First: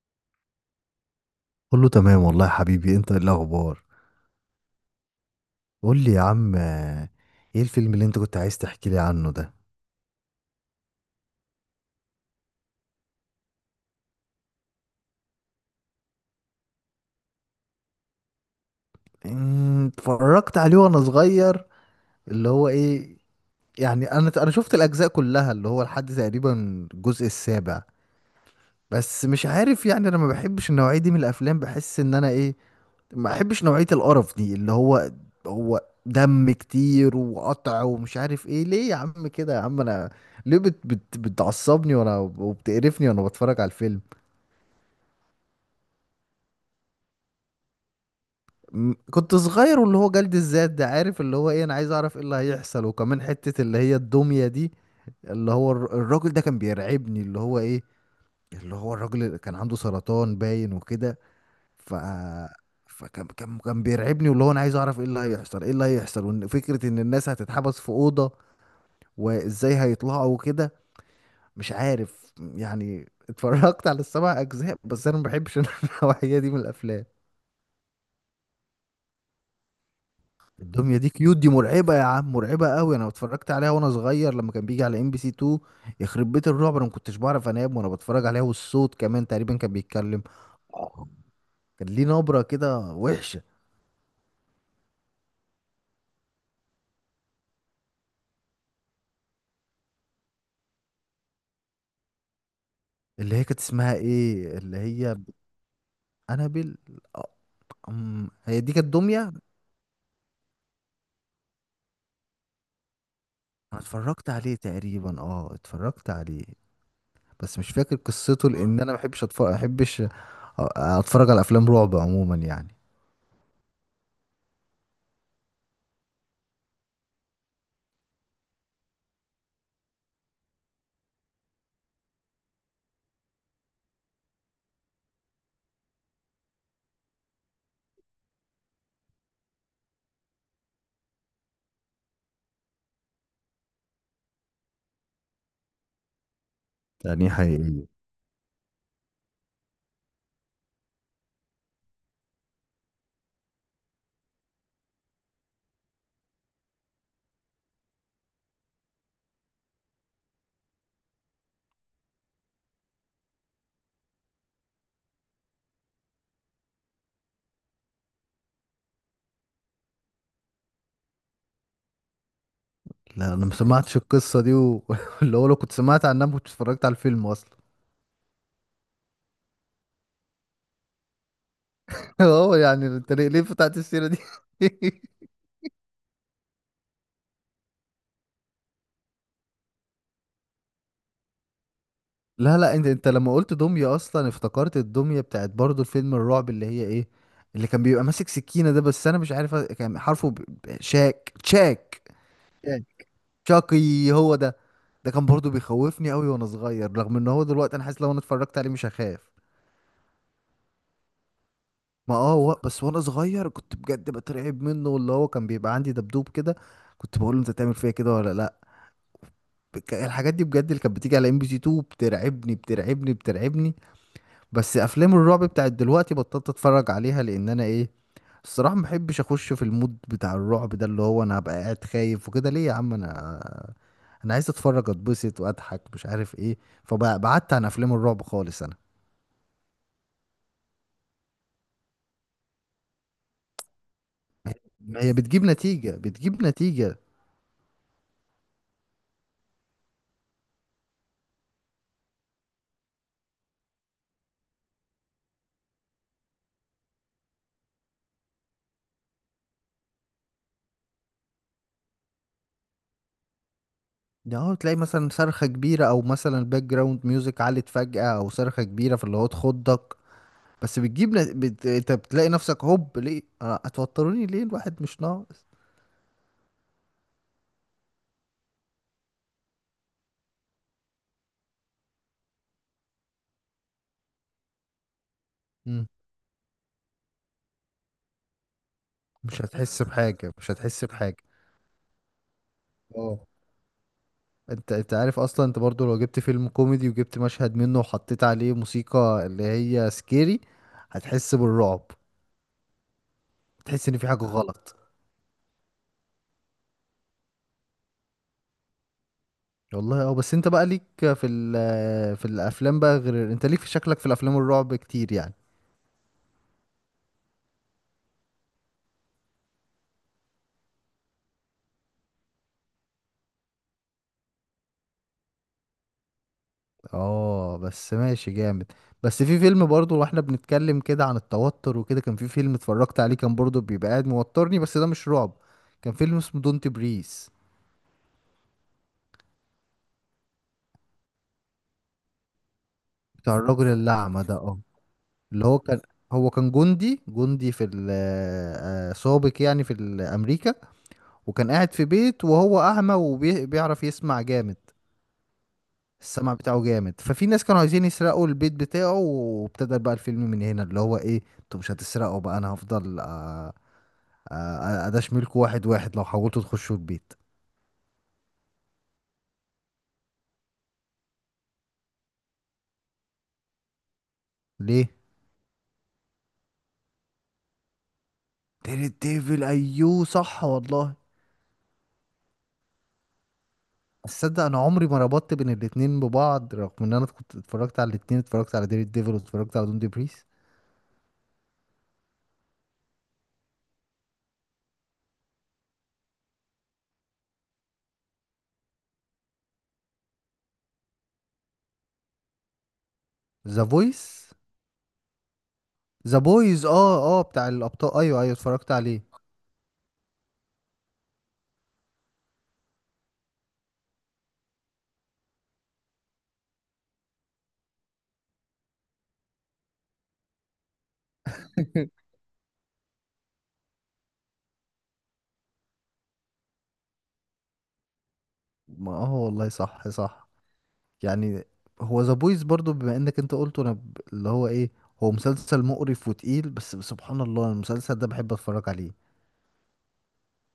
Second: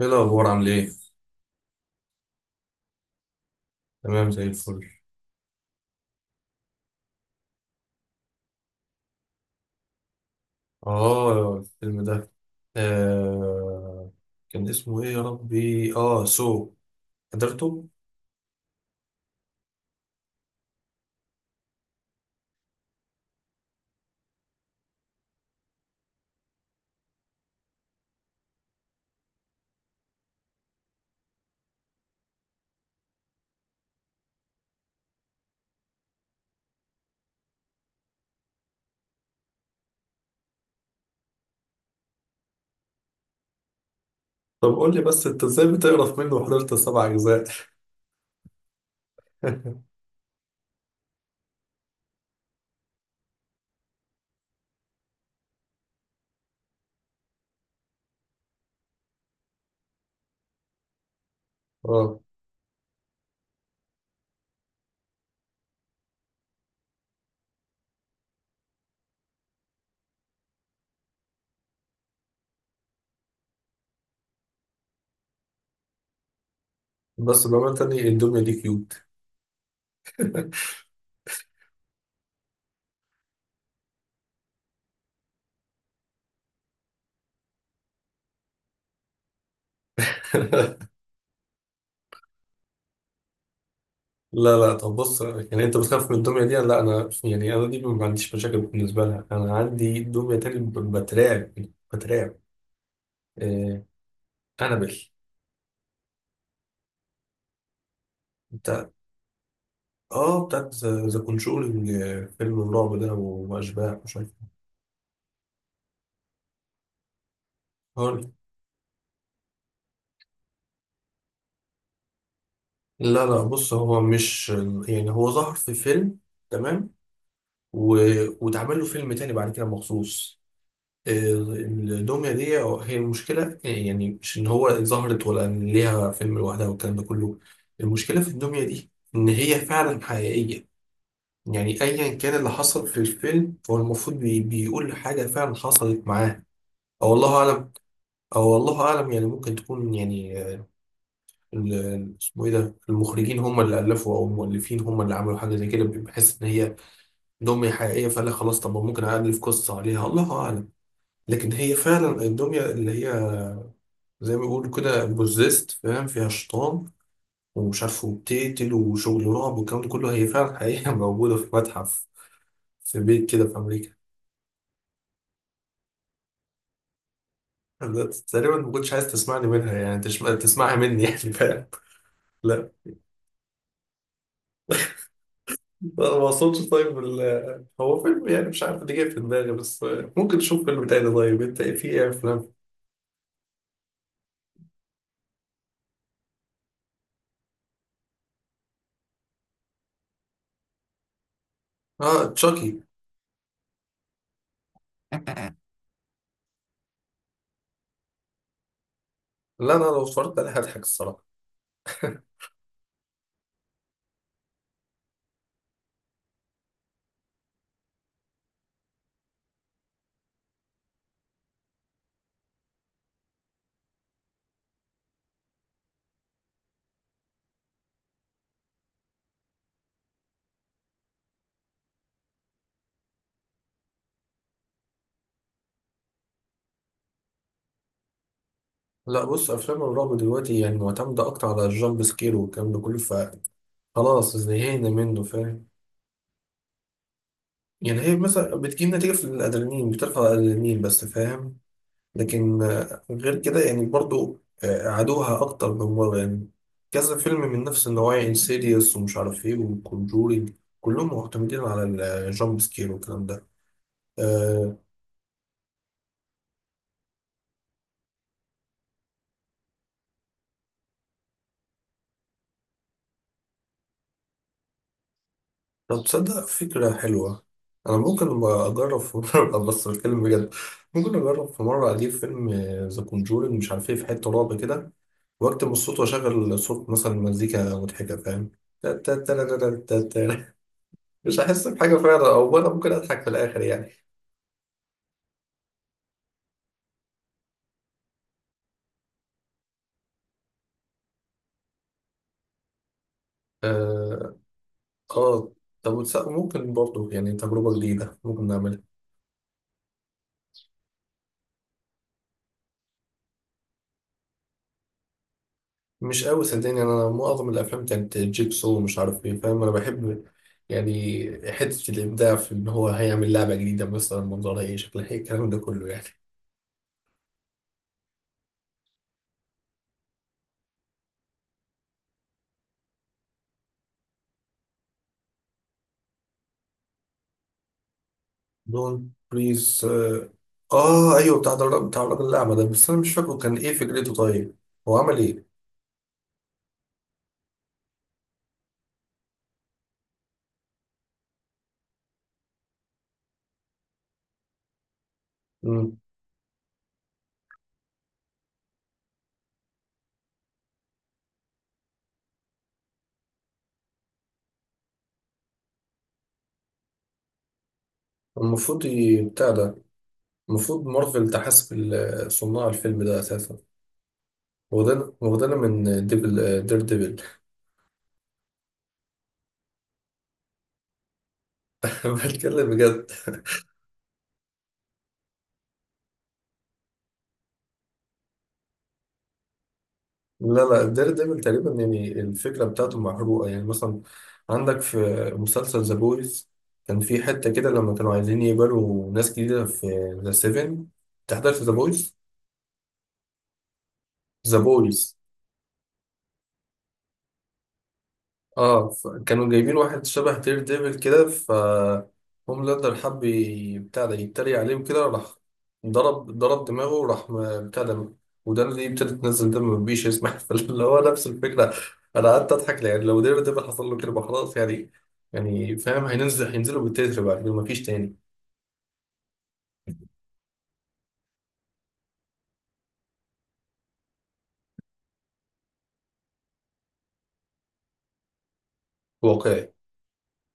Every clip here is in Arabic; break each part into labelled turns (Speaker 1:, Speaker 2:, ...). Speaker 1: ايه الاخبار عامل ايه؟
Speaker 2: كله تمام والله يا حبيبي. انت ايه الاخبار؟
Speaker 1: تمام زي الفل.
Speaker 2: قول لي يا عم آه، ايه الفيلم اللي انت كنت عايز تحكي لي عنه ده؟
Speaker 1: اه الفيلم ده آه كان اسمه ايه يا ربي سو حضرته.
Speaker 2: اتفرجت عليه وانا صغير. اللي هو ايه؟ يعني انا شفت الاجزاء كلها اللي هو لحد تقريبا الجزء السابع، بس مش عارف. يعني انا ما بحبش النوعية دي من الافلام، بحس ان انا ايه، ما بحبش نوعية القرف دي اللي هو دم كتير وقطع ومش عارف ايه. ليه يا عم كده؟ يا عم انا ليه بت بت بتعصبني وانا، وبتقرفني وانا بتفرج على الفيلم؟
Speaker 1: طب قول لي بس انت ازاي بتقرف منه وحضرت سبع اجزاء؟
Speaker 2: كنت صغير، واللي هو جلد الذات ده، عارف اللي هو ايه؟ انا عايز اعرف ايه اللي هيحصل، وكمان حتة اللي هي الدمية دي، اللي هو الراجل ده كان بيرعبني. اللي هو ايه؟ اللي هو الراجل اللي كان عنده سرطان باين وكده. ف
Speaker 1: اه
Speaker 2: فكان كان كان بيرعبني، واللي هو انا عايز اعرف ايه اللي هيحصل ايه اللي هيحصل، وان فكرة ان الناس هتتحبس في أوضة وازاي هيطلعوا وكده. مش عارف، يعني اتفرجت على السبع اجزاء بس انا ما بحبش النوعية دي من الافلام.
Speaker 1: بس بأمانة تاني الدمية دي كيوت.
Speaker 2: الدميه دي كيوت دي مرعبه يا عم، مرعبه قوي. انا اتفرجت عليها وانا صغير لما كان بيجي على ام بي سي 2. يخرب بيت الرعب، انا ما كنتش بعرف انام وانا بتفرج عليها. والصوت كمان تقريبا كان بيتكلم، كان ليه نبره كده وحشه.
Speaker 1: لا طب بص، يعني انت بتخاف من الدمية دي؟ لا انا يعني انا دي ما عنديش مشاكل بالنسبة لها. انا عندي دمية تاني بترعب، بترعب.
Speaker 2: اللي هي كانت
Speaker 1: آه
Speaker 2: اسمها ايه اللي
Speaker 1: انابل.
Speaker 2: هي انابل؟ آه، أم، هي دي كانت
Speaker 1: انت
Speaker 2: دميه.
Speaker 1: اه بتاعت ذا كونجورينج، فيلم الرعب ده
Speaker 2: انا
Speaker 1: واشباح مش عارف
Speaker 2: اتفرجت عليه تقريبا، اه اتفرجت عليه، بس مش فاكر
Speaker 1: هاري.
Speaker 2: قصته لان انا ما بحبش اتفرج، ما بحبش اتفرج على افلام رعب عموما يعني.
Speaker 1: لا بص، هو مش، يعني هو ظهر في فيلم، تمام، و... واتعمل له فيلم تاني بعد كده مخصوص. الدمية دي هي المشكلة. يعني مش إن هو ظهرت ولا إن ليها فيلم لوحدها والكلام ده كله، المشكلة في الدمية دي إن هي فعلا حقيقية. يعني أيا كان اللي حصل في الفيلم هو المفروض بيقول حاجة فعلا حصلت معاه، أو
Speaker 2: يعني
Speaker 1: والله أعلم.
Speaker 2: حقيقي؟
Speaker 1: او والله اعلم، يعني ممكن تكون يعني اسمه ايه ده، المخرجين هم اللي الفوا او المؤلفين هم اللي عملوا حاجه زي كده، بحس ان هي دميه حقيقيه فقال لك خلاص، طب ما ممكن الف قصه عليها، الله اعلم. لكن هي فعلا الدميه اللي هي زي ما بيقولوا كده بوزيست، فاهم، فيها شيطان ومش عارف وبتقتل وشغل رعب والكلام ده كله. هي فعلا حقيقه موجوده في متحف في بيت
Speaker 2: لا
Speaker 1: كده
Speaker 2: انا ما
Speaker 1: في
Speaker 2: سمعتش
Speaker 1: امريكا.
Speaker 2: القصه دي واللي هو لو كنت سمعت عنها ما كنتش اتفرجت على الفيلم اصلا.
Speaker 1: أنا تقريبا ما كنتش عايز تسمعني منها، يعني تسمعها مني يعني، فاهم.
Speaker 2: اه، يعني انت ليه فتحت السيره دي؟
Speaker 1: لا ما اقصدش، طيب هو فيلم يعني مش عارف اللي جاي في دماغي، بس ممكن تشوف فيلم تاني. طيب انت في ايه افلام؟
Speaker 2: لا لا، انت لما قلت دميه اصلا افتكرت الدميه بتاعت برضو الفيلم الرعب اللي هي ايه، اللي كان بيبقى ماسك سكينه ده، بس انا مش عارف كان حرفه شاك
Speaker 1: اه تشاكي.
Speaker 2: يعني، شاقي هو ده. ده كان برضو بيخوفني قوي وانا صغير، رغم ان هو دلوقتي انا حاسس لو انا اتفرجت عليه مش هخاف.
Speaker 1: لا انا لو اتفرجت عليه هضحك الصراحه.
Speaker 2: ما اه و... بس وانا صغير كنت بجد بترعب منه، واللي هو كان بيبقى عندي دبدوب كده، كنت بقول له انت تعمل فيا كده ولا لا. الحاجات دي بجد اللي كانت بتيجي على ام بي سي 2 بترعبني بترعبني بترعبني. بس افلام الرعب بتاعت دلوقتي بطلت اتفرج عليها لان انا ايه، الصراحة ما بحبش اخش في المود بتاع الرعب ده، اللي هو انا هبقى قاعد خايف وكده. ليه يا عم انا؟ انا عايز اتفرج اتبسط واضحك، مش عارف ايه. فبعدت عن افلام الرعب خالص انا.
Speaker 1: لا بص، افلام الرعب دلوقتي يعني معتمده اكتر على الجامب سكير والكلام ده كله، فخلاص زهقنا
Speaker 2: هي
Speaker 1: منه
Speaker 2: بتجيب
Speaker 1: فاهم.
Speaker 2: نتيجة بتجيب نتيجة.
Speaker 1: يعني هي مثلا بتجيب نتيجه في الادرينالين، بترفع الادرينالين بس فاهم. لكن غير كده يعني برضو عادوها أكتر من مرة يعني. كذا فيلم من نفس النوعية، انسيديوس ومش عارف إيه وكونجورينج، كلهم معتمدين على الجامب سكير والكلام ده.
Speaker 2: اه،
Speaker 1: آه،
Speaker 2: تلاقي مثلا صرخة كبيرة او مثلا الباك جراوند ميوزك علت فجأة او صرخة كبيرة، فاللي هو تخضك. بس بتجيب انت بتلاقي نفسك هوب، ليه آه، هتوتروني ليه؟ الواحد مش ناقص.
Speaker 1: طب تصدق فكرة حلوة؟ أنا ممكن أبقى أجرب في مرة، بس الفيلم بجد. ممكن أجرب في مرة أجيب فيلم ذا كونجورينج مش عارف إيه، في حتة رعب كده وأكتب
Speaker 2: مم.
Speaker 1: الصوت وأشغل صوت مثلا مزيكا مضحكة، فاهم،
Speaker 2: مش هتحس بحاجة مش
Speaker 1: تا.
Speaker 2: هتحس بحاجة.
Speaker 1: مش هحس بحاجة فعلا، أو أنا ممكن أضحك
Speaker 2: اه،
Speaker 1: في الآخر يعني.
Speaker 2: انت عارف اصلا انت برضو لو جبت فيلم كوميدي وجبت مشهد منه وحطيت عليه موسيقى اللي هي سكيري هتحس بالرعب، تحس ان في حاجة
Speaker 1: اه
Speaker 2: غلط.
Speaker 1: آه، طب ممكن برضو يعني تجربة جديدة ممكن نعملها.
Speaker 2: والله اه، بس انت بقى ليك في في الافلام بقى، غير انت ليك في شكلك في الافلام الرعب كتير يعني.
Speaker 1: مش قوي صدقني، انا معظم الافلام كانت جيبسو ومش عارف ايه، فاهم. انا بحب يعني حتة الابداع في ان هو هيعمل لعبة جديدة مثلا، منظرها ايه، شكلها ايه، الكلام ده كله يعني.
Speaker 2: اه بس ماشي، جامد. بس في فيلم برضو، واحنا بنتكلم كده عن التوتر وكده، كان في فيلم اتفرجت عليه كان برضو بيبقى قاعد موترني، بس ده مش رعب. كان فيلم اسمه دونت بريس،
Speaker 1: دون بريز اه. ايوه بتاع الراجل، بتاع الراجل الاعمى ده، بس انا مش فاكره
Speaker 2: بتاع
Speaker 1: كان
Speaker 2: الراجل
Speaker 1: ايه فكرته.
Speaker 2: الأعمى ده
Speaker 1: طيب
Speaker 2: اه.
Speaker 1: هو عمل
Speaker 2: اللي
Speaker 1: ايه؟
Speaker 2: هو كان، هو كان جندي آه، سابق يعني في أمريكا. وكان قاعد في بيت وهو أعمى وبيعرف يسمع جامد،
Speaker 1: مم.
Speaker 2: السمع بتاعه جامد. ففي ناس كانوا عايزين يسرقوا البيت بتاعه، وابتدى بقى الفيلم من هنا اللي هو ايه، انتوا مش هتسرقوا بقى، انا هفضل آه، آه، اداش ملك واحد واحد لو حاولتوا تخشوا البيت.
Speaker 1: المفروض بتاع ده، المفروض مارفل تحاسب صناع الفيلم ده اساسا.
Speaker 2: ليه؟
Speaker 1: واخدنا من ديفل، دير ديفل.
Speaker 2: تيري ديفل، ايوه صح والله.
Speaker 1: بتكلم بجد.
Speaker 2: تصدق انا عمري ما ربطت بين الاتنين ببعض، رغم ان انا كنت اتفرجت على الاتنين، اتفرجت على ديري ديفل واتفرجت على دون دي بريس.
Speaker 1: لا دير ديفل تقريبا يعني الفكرة بتاعته محروقة، يعني مثلا عندك في مسلسل ذا بويز كان في حتة كده لما كانوا عايزين يقبلوا ناس جديدة في ذا سيفن. تحضرت ذا بويز؟
Speaker 2: ذا فويس،
Speaker 1: ذا بويز
Speaker 2: ذا بويز، اه اه، بتاع الابطال، ايوه ايوه اتفرجت
Speaker 1: اه.
Speaker 2: عليه.
Speaker 1: كانوا جايبين واحد شبه دير ديفل كده، ف هوم لاندر حب بتاع ده يتريق عليهم، كده راح ضرب دماغه وراح بتاع ده ودان اللي ابتدت تنزل دم مفيش يسمح، فاللي هو نفس الفكرة. أنا قعدت أضحك، يعني لو دير ديفل حصل له كده يبقى خلاص يعني. يعني فاهم، هينزلوا بالتتر بعد كده مفيش تاني.
Speaker 2: ما اه والله صح صح يعني. هو ذا بويز برضو بما انك انت قلته، انا اللي هو ايه، هو مسلسل مقرف وتقيل، بس سبحان الله المسلسل ده بحب اتفرج عليه.
Speaker 1: واقعي.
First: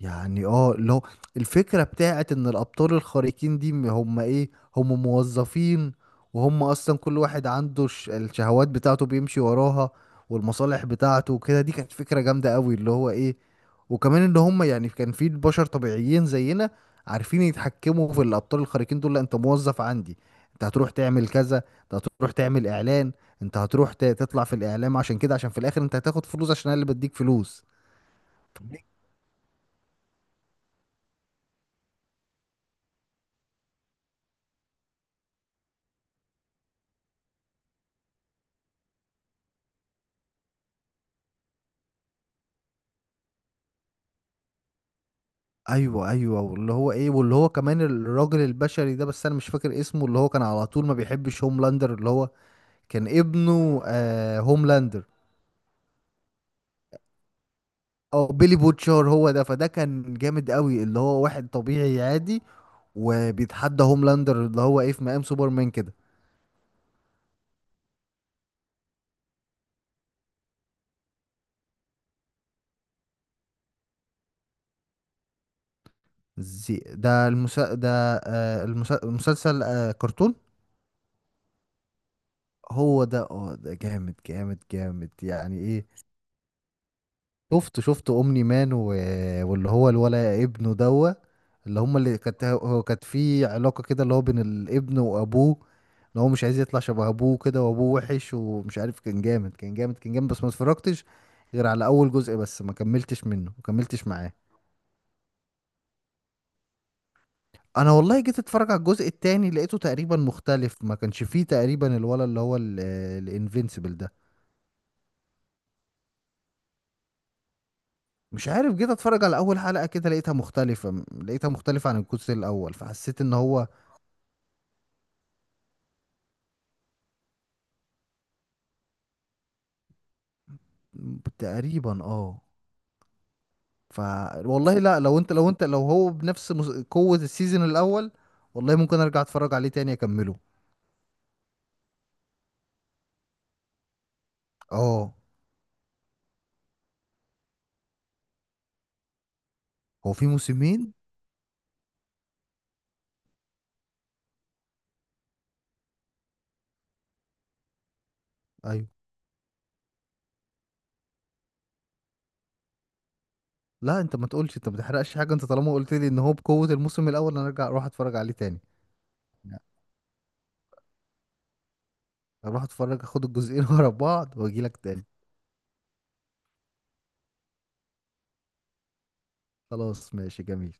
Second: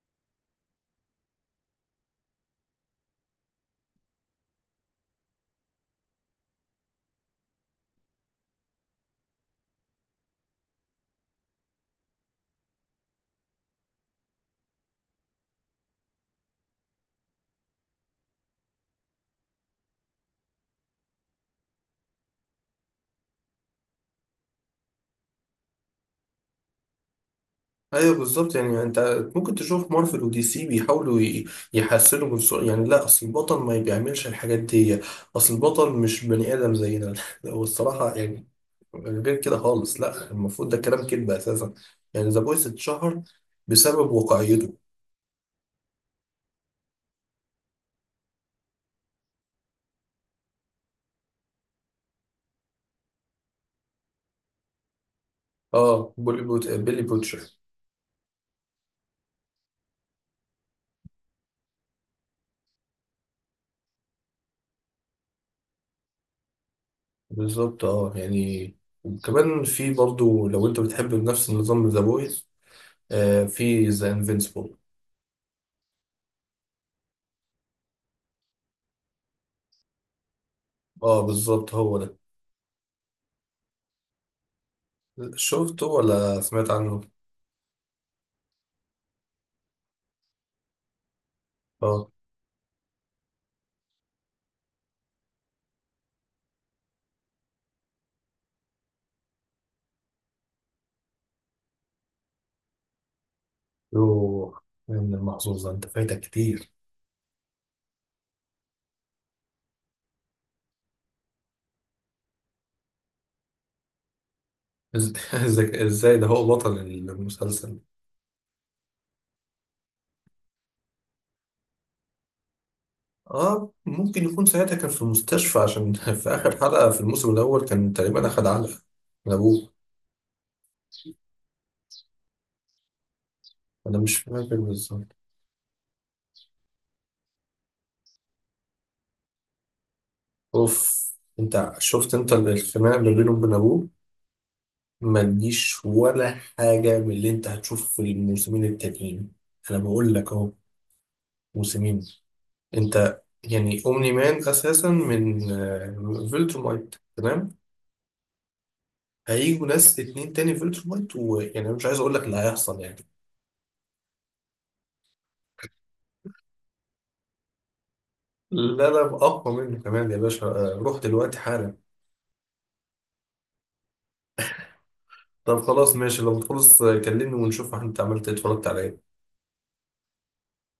Speaker 2: يعني اه، لو الفكرة بتاعت ان الابطال الخارقين دي هم ايه، هم موظفين، وهم اصلا كل واحد عنده الشهوات بتاعته بيمشي وراها، والمصالح بتاعته وكده، دي كانت فكرة جامدة قوي اللي هو ايه. وكمان ان هم يعني كان في بشر طبيعيين زينا عارفين يتحكموا في الابطال الخارقين دول. لا انت موظف عندي، انت هتروح تعمل كذا، انت هتروح تعمل اعلان، انت هتروح تطلع في الاعلام، عشان كده عشان في الاخر انت هتاخد فلوس، عشان انا اللي بديك فلوس.
Speaker 1: ايوه بالظبط، يعني انت ممكن تشوف مارفل ودي سي بيحاولوا يحسنوا من سوء، يعني لا اصل البطل ما بيعملش الحاجات دي، اصل البطل مش بني ادم زينا. لا، هو الصراحه يعني غير كده خالص، لا المفروض ده كلام كذب اساسا. يعني ذا بويس اتشهر بسبب واقعيته.
Speaker 2: ايوه ايوه، واللي هو ايه، واللي هو كمان الراجل البشري ده، بس انا مش فاكر اسمه، اللي هو كان على طول ما بيحبش هوملاندر، اللي هو كان ابنه آه هوملاندر،
Speaker 1: اه بولي بوت، بيلي بوتشر.
Speaker 2: او بيلي بوتشار هو ده. فده كان جامد قوي، اللي هو واحد طبيعي عادي وبيتحدى هوملاندر اللي هو ايه في مقام سوبرمان كده.
Speaker 1: بالظبط اه يعني. وكمان في برضو لو انت بتحب نفس النظام ذا بويس، في ذا انفينسيبل.
Speaker 2: زي ده ده آه المسلسل، آه كرتون.
Speaker 1: اه بالظبط هو ده.
Speaker 2: هو ده اه، ده جامد جامد جامد يعني
Speaker 1: شفته
Speaker 2: ايه.
Speaker 1: ولا سمعت عنه؟
Speaker 2: شفت شفت اومني مان واللي هو الولا ابنه دوا، اللي هما
Speaker 1: اه.
Speaker 2: اللي كانت، هو كانت في علاقة كده اللي هو بين الابن وابوه، اللي هو مش عايز يطلع شبه ابوه كده، وابوه وحش ومش عارف. كان جامد كان جامد كان جامد، بس ما اتفرجتش غير على اول جزء، بس ما كملتش منه ما كملتش معاه.
Speaker 1: يوه، يا ابن المحظوظ ده، انت فايتك كتير.
Speaker 2: انا والله جيت اتفرج على الجزء التاني، لقيته تقريبا مختلف، ما كانش فيه تقريبا الولا اللي هو الانفينسيبل ده.
Speaker 1: إزاي ده هو بطل المسلسل.
Speaker 2: مش عارف، جيت اتفرج على اول حلقة كده لقيتها مختلفة لقيتها مختلفة عن الجزء الاول، فحسيت ان هو
Speaker 1: اه ممكن يكون ساعتها كان في المستشفى، عشان في آخر حلقة في الموسم الأول كان تقريبا أخد علقة من أبوه.
Speaker 2: تقريبا اه،
Speaker 1: أنا
Speaker 2: ف،
Speaker 1: مش فاكر
Speaker 2: والله لا،
Speaker 1: بالظبط.
Speaker 2: لو انت لو هو بنفس قوة السيزون الاول والله ممكن ارجع اتفرج عليه تاني اكمله.
Speaker 1: أوف. أنت شفت أنت الخناقة اللي بينه وبين أبوه،
Speaker 2: اه
Speaker 1: ما تجيش ولا حاجة من اللي أنت هتشوفه في الموسمين التانيين. أنا
Speaker 2: هو
Speaker 1: بقول
Speaker 2: في
Speaker 1: لك أهو.
Speaker 2: موسمين؟
Speaker 1: موسمين. أنت يعني أومني مان أساسا من فيلتر مايت تمام؟
Speaker 2: ايوه.
Speaker 1: هيجوا ناس اتنين تاني في التر وايت، ويعني أنا مش عايز اقول لك اللي هيحصل يعني.
Speaker 2: لا، انت ما تقولش، انت ما تحرقش حاجة، انت طالما قلت لي ان هو بقوة الموسم الاول انا ارجع اروح اتفرج عليه تاني.
Speaker 1: لا اقوى
Speaker 2: لا،
Speaker 1: منه كمان يا باشا، روح دلوقتي حالا.
Speaker 2: اروح اتفرج اخد الجزئين ورا بعض واجي لك تاني.
Speaker 1: طب خلاص ماشي، لو تخلص كلمني ونشوف انت عملت ايه اتفرجت على ايه.
Speaker 2: خلاص ماشي، جميل.